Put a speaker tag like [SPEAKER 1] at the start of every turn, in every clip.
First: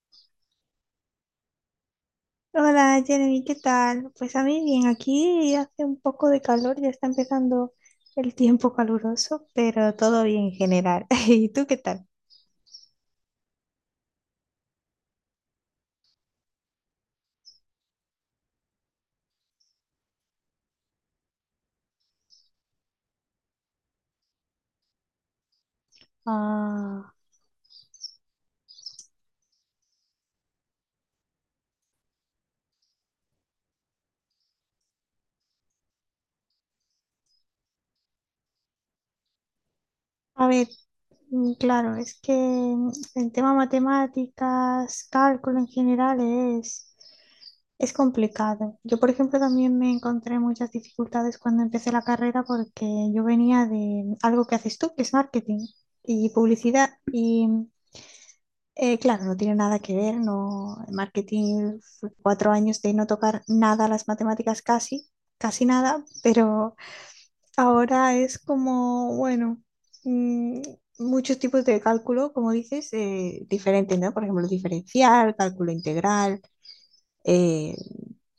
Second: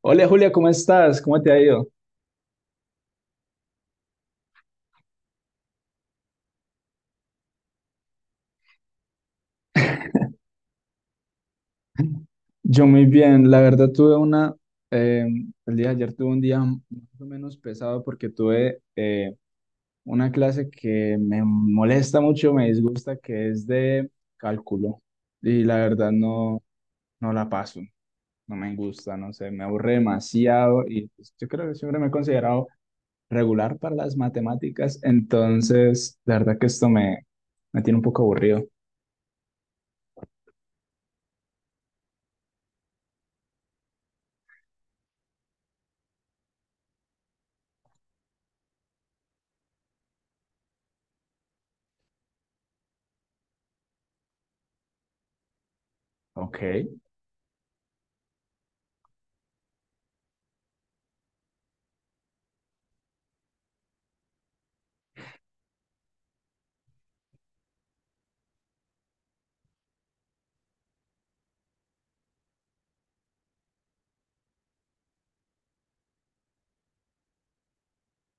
[SPEAKER 1] Hola Julia, ¿cómo estás? ¿Cómo te ha ido?
[SPEAKER 2] Hola Jeremy, ¿qué tal? Pues a mí bien, aquí hace un poco de calor, ya está empezando el tiempo caluroso, pero todo bien en general. ¿Y tú qué tal?
[SPEAKER 1] Yo muy bien, la verdad tuve eh, el día de ayer tuve un día más o menos pesado porque tuve una clase que me molesta mucho, me disgusta, que es de cálculo y la verdad
[SPEAKER 2] Ah.
[SPEAKER 1] no la paso, no me gusta, no sé, me aburre demasiado y pues, yo creo que siempre me he considerado regular para las matemáticas, entonces la verdad que esto me tiene un poco aburrido.
[SPEAKER 2] A ver, claro, es que el tema matemáticas, cálculo en general es, es complicado. Yo, por ejemplo, también me encontré muchas dificultades cuando empecé la carrera porque yo venía de algo que haces tú, que es marketing y
[SPEAKER 1] Ok.
[SPEAKER 2] publicidad, y claro, no tiene nada que ver, no, en marketing fue cuatro años de no tocar nada las matemáticas casi, casi nada, pero ahora es como, bueno, mm, muchos tipos de cálculo, como dices, diferentes, ¿no? Por ejemplo, diferencial, cálculo integral, eh,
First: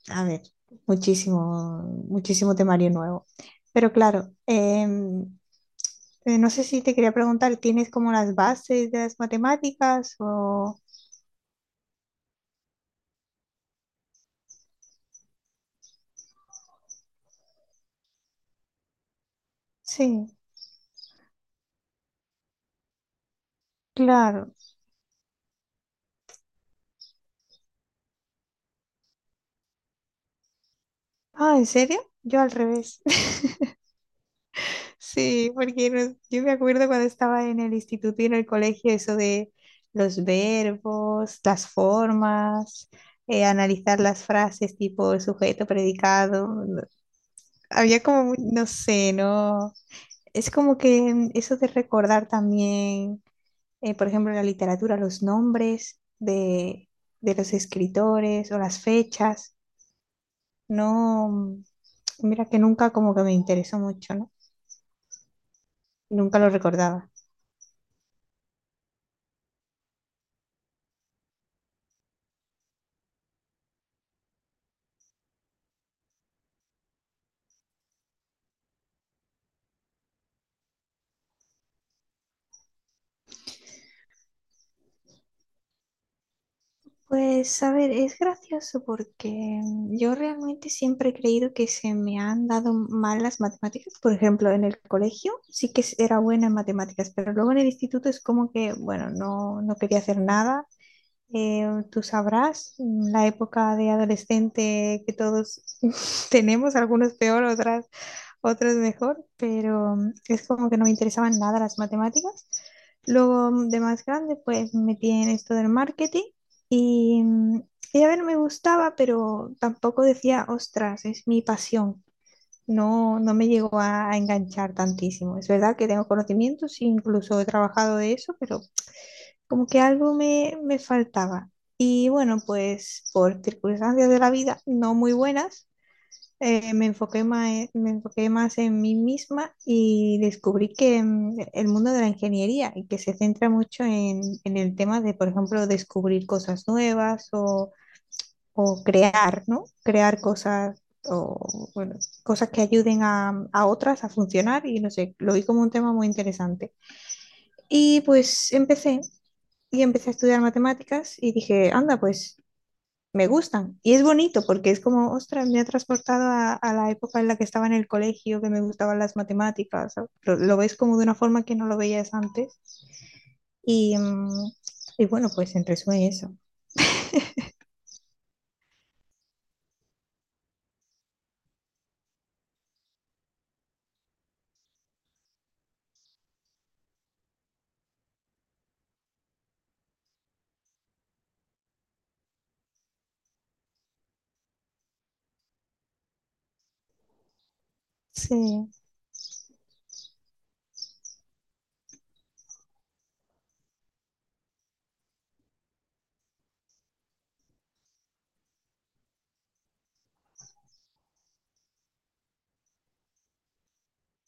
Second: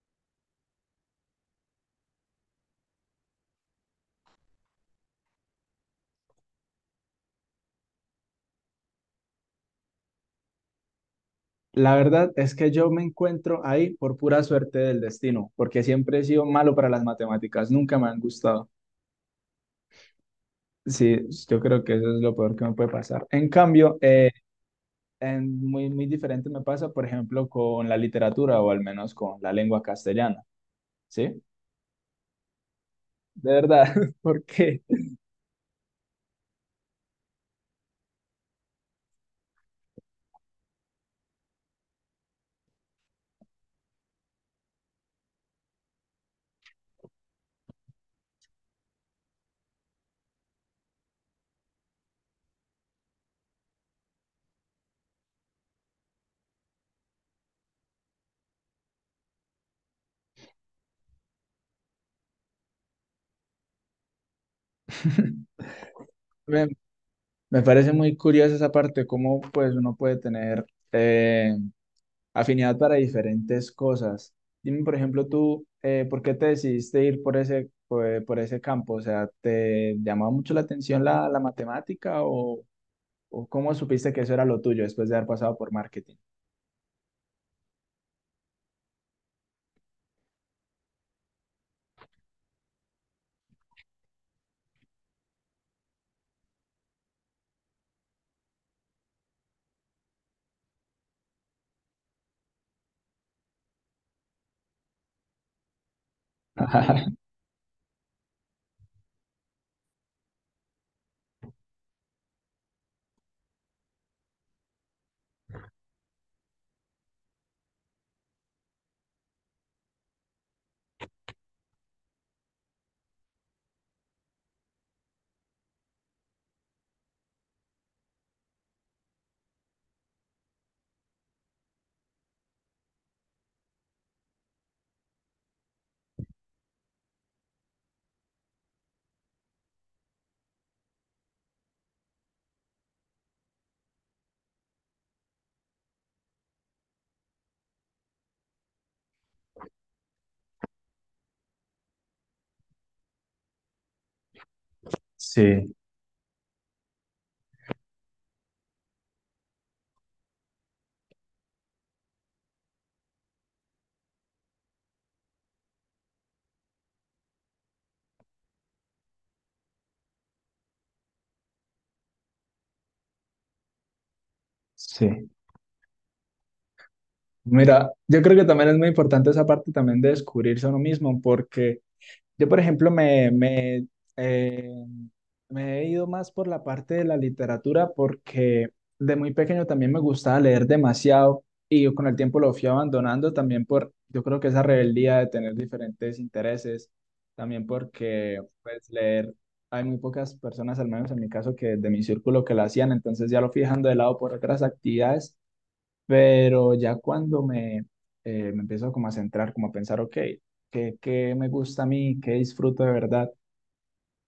[SPEAKER 2] a ver, muchísimo, muchísimo temario nuevo. Pero claro, no sé si te quería preguntar, ¿tienes como las bases de las matemáticas o...?
[SPEAKER 1] La verdad es que yo me encuentro ahí por pura suerte del destino, porque siempre he sido malo para las matemáticas, nunca me han gustado.
[SPEAKER 2] Sí.
[SPEAKER 1] Sí, yo creo que eso es lo peor que me puede pasar. En cambio, eh,
[SPEAKER 2] Claro.
[SPEAKER 1] en muy, muy diferente me pasa, por ejemplo, con la literatura o al menos con la lengua castellana, ¿sí?
[SPEAKER 2] Ah, ¿en serio? Yo al revés.
[SPEAKER 1] De verdad, porque
[SPEAKER 2] Sí, porque yo me acuerdo cuando estaba en el instituto y en el colegio, eso de los verbos, las formas, analizar las frases tipo sujeto, predicado. Había como, no sé, ¿no? Es como que eso de recordar también, por ejemplo, en la literatura, los nombres de los escritores o las fechas, ¿no? Mira que nunca como que me interesó mucho, ¿no? Nunca lo
[SPEAKER 1] me,
[SPEAKER 2] recordaba.
[SPEAKER 1] me parece muy curiosa esa parte, cómo pues uno puede tener... eh, afinidad para diferentes cosas. Dime, por ejemplo, tú, ¿por qué te decidiste ir por por ese campo? O sea, ¿te llamaba mucho la atención la matemática o cómo supiste que eso era lo tuyo después de haber pasado por marketing?
[SPEAKER 2] Pues a ver, es gracioso porque yo realmente siempre he creído que se me han dado mal las matemáticas. Por ejemplo, en el colegio sí que era buena en matemáticas, pero luego en el instituto es como que, bueno, no, no quería hacer nada. Eh, tú sabrás, la época de adolescente que todos tenemos,
[SPEAKER 1] Ajá,
[SPEAKER 2] algunos peor, otras, otros mejor, pero es como que no me interesaban nada las matemáticas. Luego de más grande, pues me metí en esto del marketing y, y, a ver, me gustaba, pero tampoco decía, ostras, es mi pasión. No, no me llegó a enganchar tantísimo. Es verdad que tengo conocimientos, incluso he trabajado de eso, pero como que algo me faltaba. Y bueno, pues por circunstancias de la vida no muy buenas, me enfoqué más en mí misma y descubrí que el mundo de la ingeniería y que se centra mucho en el tema de, por ejemplo, descubrir cosas nuevas o crear, ¿no? Crear cosas o, bueno, cosas que ayuden a, a otras a funcionar y no sé, lo vi como un
[SPEAKER 1] sí,
[SPEAKER 2] tema muy interesante. Y pues empecé a estudiar matemáticas y dije, anda, pues me gustan. Y es bonito porque es como, ostras, me ha transportado a la época en la que estaba en el colegio, que me gustaban las matemáticas. ¿Sabes? Lo ves como de una forma que no lo veías antes. Y, y
[SPEAKER 1] sí.
[SPEAKER 2] bueno, pues en resumen eso.
[SPEAKER 1] Mira, yo creo que también es muy importante esa parte también de descubrirse a uno mismo, porque yo, por ejemplo, eh, me he ido más por la parte de la literatura porque de muy pequeño también me gustaba leer demasiado y yo con el tiempo lo fui abandonando también por, yo creo que esa rebeldía de tener diferentes intereses, también porque
[SPEAKER 2] Sí,
[SPEAKER 1] pues leer, hay muy pocas personas, al menos en mi caso, que de mi círculo que lo hacían, entonces ya lo fui dejando de lado por otras actividades, pero ya cuando me empiezo como a centrar, como a pensar, ok, ¿qué, qué me gusta a mí? ¿Qué disfruto de verdad?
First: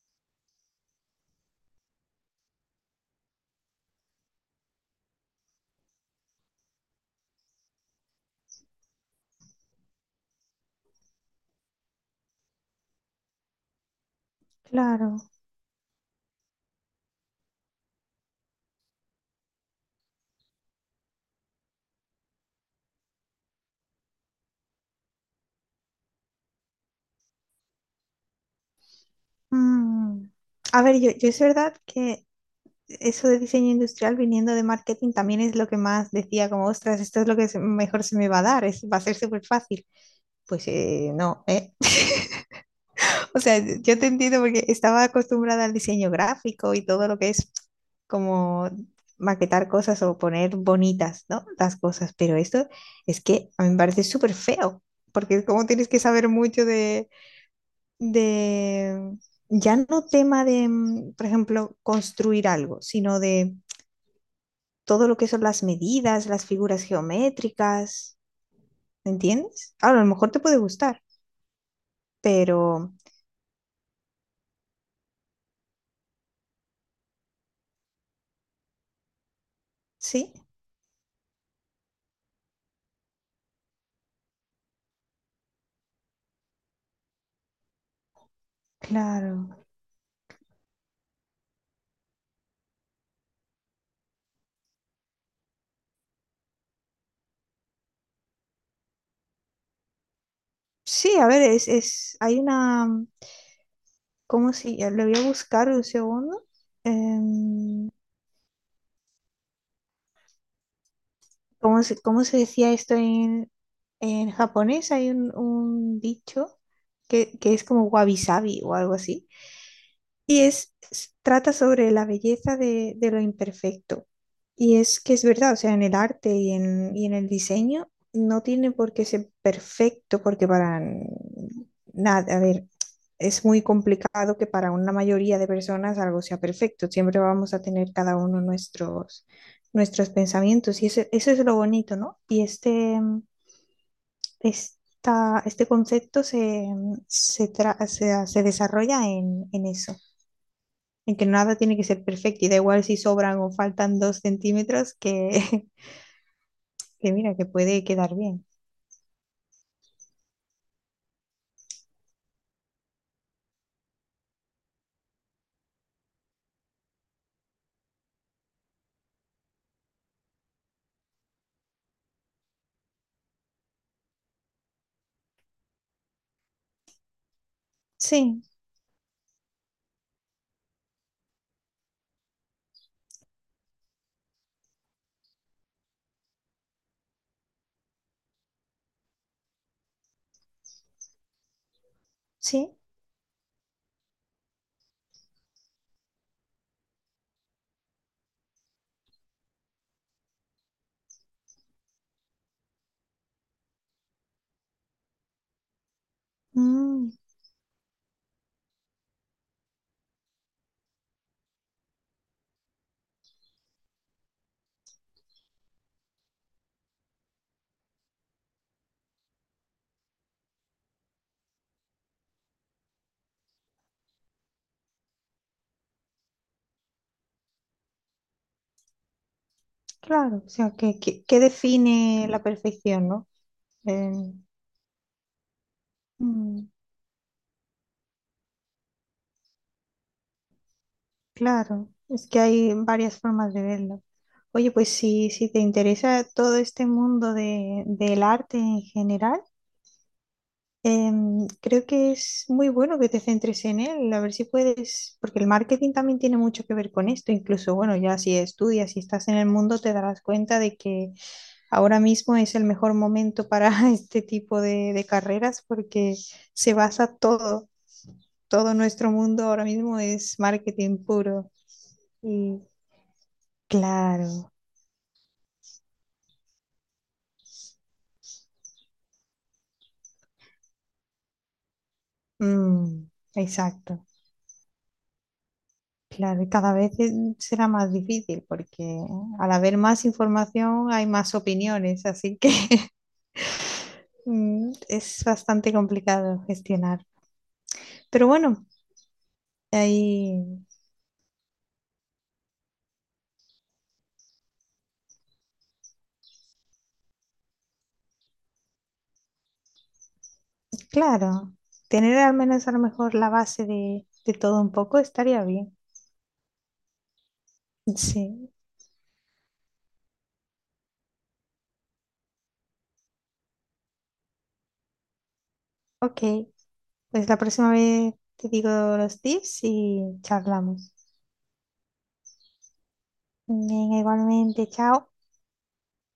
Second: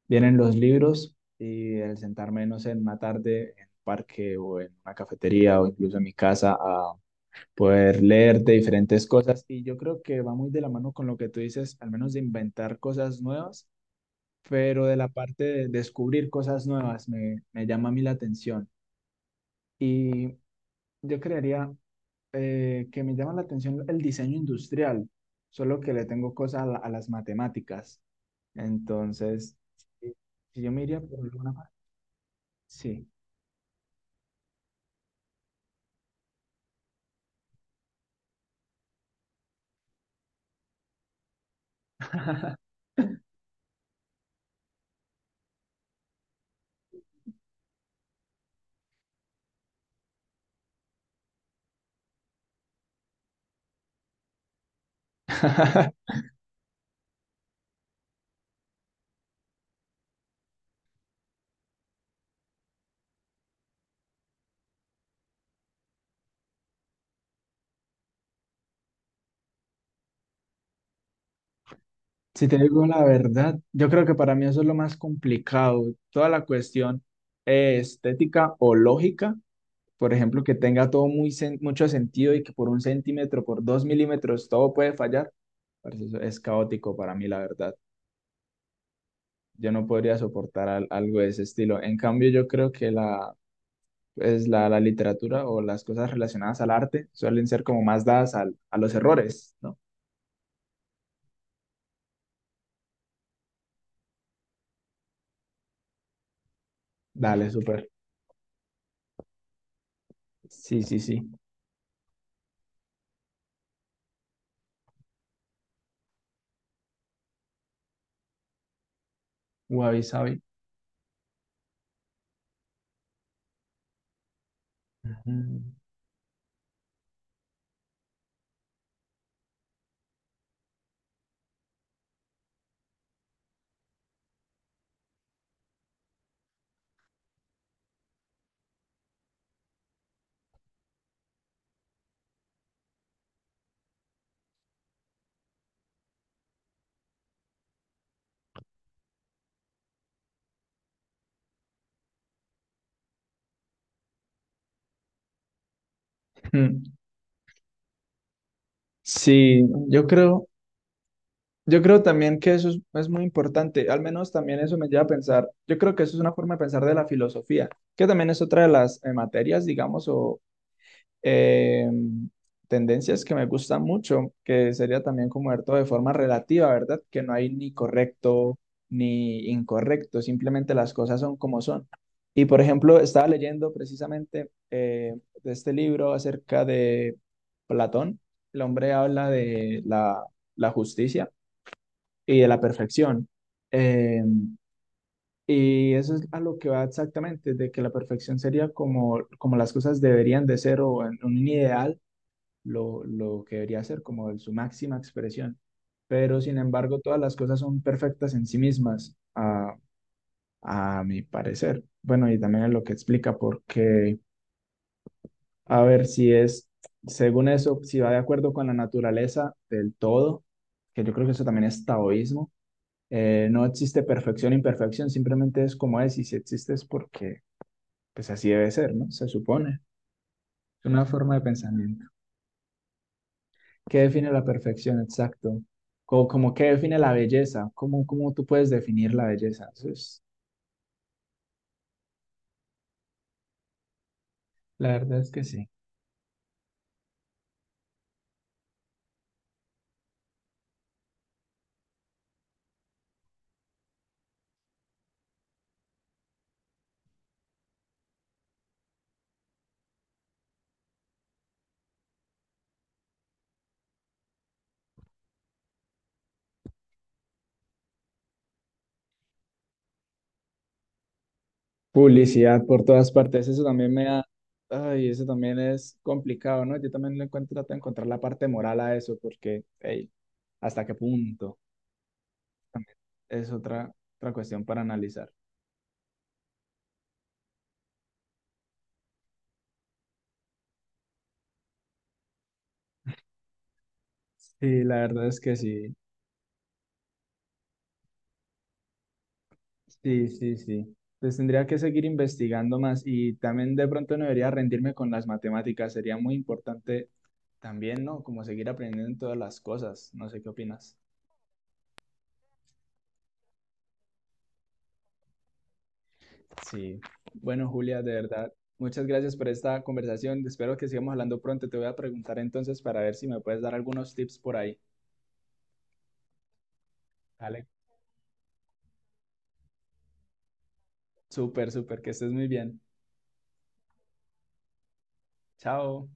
[SPEAKER 1] Vienen los libros y el sentarme, no sé, en una tarde en un parque o en una cafetería o incluso en mi casa a poder leer de diferentes cosas. Y yo creo que va muy de la mano con lo que tú dices, al menos de inventar cosas nuevas, pero de la
[SPEAKER 2] claro.
[SPEAKER 1] parte de descubrir cosas nuevas me llama a mí la atención. Y yo crearía... que me llama la atención el diseño industrial, solo que le tengo cosas a, a las matemáticas. Entonces, si
[SPEAKER 2] Mm.
[SPEAKER 1] si yo
[SPEAKER 2] A
[SPEAKER 1] me
[SPEAKER 2] ver,
[SPEAKER 1] iría por
[SPEAKER 2] yo es
[SPEAKER 1] alguna parte,
[SPEAKER 2] verdad que
[SPEAKER 1] sí.
[SPEAKER 2] eso de diseño industrial viniendo de marketing también es lo que más decía, como, ostras, esto es lo que mejor se me va a dar, es, va a ser súper fácil. Pues no, ¿eh? O sea, yo te entiendo porque estaba acostumbrada al diseño gráfico y todo lo que es como maquetar cosas o poner bonitas, ¿no? Las cosas, pero esto es que a mí me parece súper feo, porque es como tienes que saber mucho de, ya no tema de, por ejemplo, construir algo, sino de todo lo que son las medidas, las figuras geométricas, ¿me entiendes? Ahora, a lo mejor te puede gustar,
[SPEAKER 1] Si te digo
[SPEAKER 2] pero
[SPEAKER 1] la verdad, yo creo que para mí eso es lo más complicado. Toda la cuestión estética o lógica, por
[SPEAKER 2] sí,
[SPEAKER 1] ejemplo, que tenga todo mucho sentido y que por un centímetro, por dos milímetros, todo puede fallar. Parce, eso es caótico para mí, la verdad.
[SPEAKER 2] claro.
[SPEAKER 1] Yo no podría soportar algo de ese estilo. En cambio, yo creo que pues la literatura o las cosas relacionadas al arte suelen ser como más dadas a los errores, ¿no?
[SPEAKER 2] Sí, a ver, es, hay una, ¿cómo si, lo voy a buscar un segundo.
[SPEAKER 1] Dale, súper.
[SPEAKER 2] Em,
[SPEAKER 1] Sí, sí, sí.
[SPEAKER 2] ¿cómo se decía esto en japonés? Hay un dicho que es como wabi-sabi o algo así.
[SPEAKER 1] Wabi sabi.
[SPEAKER 2] Y es, trata sobre la belleza de lo imperfecto. Y es que es verdad, o
[SPEAKER 1] Ujú.
[SPEAKER 2] sea, en el arte y en el diseño no tiene por qué ser perfecto, porque para nada, a ver, es muy complicado que para una mayoría de personas algo sea perfecto. Siempre vamos a tener cada uno nuestros, nuestros pensamientos. Y eso es lo bonito, ¿no? Y este concepto se desarrolla en eso en que nada tiene que ser perfecto y da igual si sobran o faltan dos centímetros que,
[SPEAKER 1] Mm.
[SPEAKER 2] que mira, que puede quedar bien.
[SPEAKER 1] Sí, yo creo, yo creo también que es muy importante, al menos también eso me lleva a pensar, yo creo que eso es una forma de pensar de la filosofía, que también es otra de las materias, digamos, o, eh, tendencias que me gustan mucho, que sería también como ver todo de forma relativa, ¿verdad? Que no hay ni
[SPEAKER 2] Sí,
[SPEAKER 1] correcto ni incorrecto, simplemente las cosas son como son. Y por ejemplo, estaba leyendo precisamente de este libro acerca de Platón. El hombre habla de la justicia y de la
[SPEAKER 2] sí,
[SPEAKER 1] perfección. Eh, y eso es a lo que va exactamente, de que la perfección sería como, como las cosas deberían de ser o en un ideal lo que debería ser como su máxima expresión. Pero sin embargo,
[SPEAKER 2] mm,
[SPEAKER 1] todas las cosas son perfectas en sí mismas, a mi parecer. Bueno, y también es lo que explica, porque, a ver, si es, según eso, si va de acuerdo con la naturaleza del todo, que yo creo que eso también es taoísmo, no existe perfección, imperfección, simplemente es como es, y si existe es porque, pues así debe ser, ¿no? Se supone.
[SPEAKER 2] claro, o sea,
[SPEAKER 1] Es una forma
[SPEAKER 2] que
[SPEAKER 1] de pensamiento.
[SPEAKER 2] define la perfección, ¿no?
[SPEAKER 1] ¿Qué
[SPEAKER 2] Eh,
[SPEAKER 1] define la perfección? Exacto. Como, como qué
[SPEAKER 2] mm,
[SPEAKER 1] define la belleza. ¿Cómo, cómo tú puedes definir la belleza? Eso es,
[SPEAKER 2] claro, es que hay varias formas de verlo. Oye,
[SPEAKER 1] la
[SPEAKER 2] pues
[SPEAKER 1] verdad
[SPEAKER 2] si,
[SPEAKER 1] es que
[SPEAKER 2] si te
[SPEAKER 1] sí.
[SPEAKER 2] interesa todo este mundo de, del arte en general, creo que es muy bueno que te centres en él, a ver si puedes, porque el marketing también tiene mucho que ver con esto, incluso, bueno, ya si estudias y estás en el mundo, te darás cuenta de que ahora mismo es el mejor momento para este tipo de carreras porque se basa todo nuestro mundo ahora mismo es marketing puro. Y
[SPEAKER 1] Publicidad por todas partes. Eso también me da,
[SPEAKER 2] claro,
[SPEAKER 1] ay, eso también es complicado, ¿no? Yo también le encuentro, trato de encontrar la parte moral a eso, porque, hey, ¿hasta qué punto? También
[SPEAKER 2] mm,
[SPEAKER 1] es otra,
[SPEAKER 2] exacto.
[SPEAKER 1] otra cuestión para analizar.
[SPEAKER 2] Claro, y cada vez será más difícil porque al haber más información hay más opiniones, así que
[SPEAKER 1] Sí, la
[SPEAKER 2] es
[SPEAKER 1] verdad es que
[SPEAKER 2] bastante
[SPEAKER 1] sí.
[SPEAKER 2] complicado gestionar. Pero bueno,
[SPEAKER 1] Sí, sí,
[SPEAKER 2] ahí,
[SPEAKER 1] sí. Pues tendría que seguir investigando más y también de pronto no debería rendirme con las matemáticas. Sería muy importante también, ¿no? Como seguir aprendiendo en todas las cosas. No sé qué opinas.
[SPEAKER 2] claro, tener al menos a lo mejor la base de todo un poco estaría bien.
[SPEAKER 1] Sí. Bueno, Julia, de
[SPEAKER 2] Sí,
[SPEAKER 1] verdad, muchas gracias por esta conversación. Espero que sigamos hablando pronto. Te voy a preguntar entonces para ver si me puedes dar algunos tips por ahí.
[SPEAKER 2] ok, pues la
[SPEAKER 1] Vale.
[SPEAKER 2] próxima vez te digo los tips y charlamos.
[SPEAKER 1] Súper, súper, que estés muy bien.
[SPEAKER 2] Venga, igualmente, chao.
[SPEAKER 1] Chao.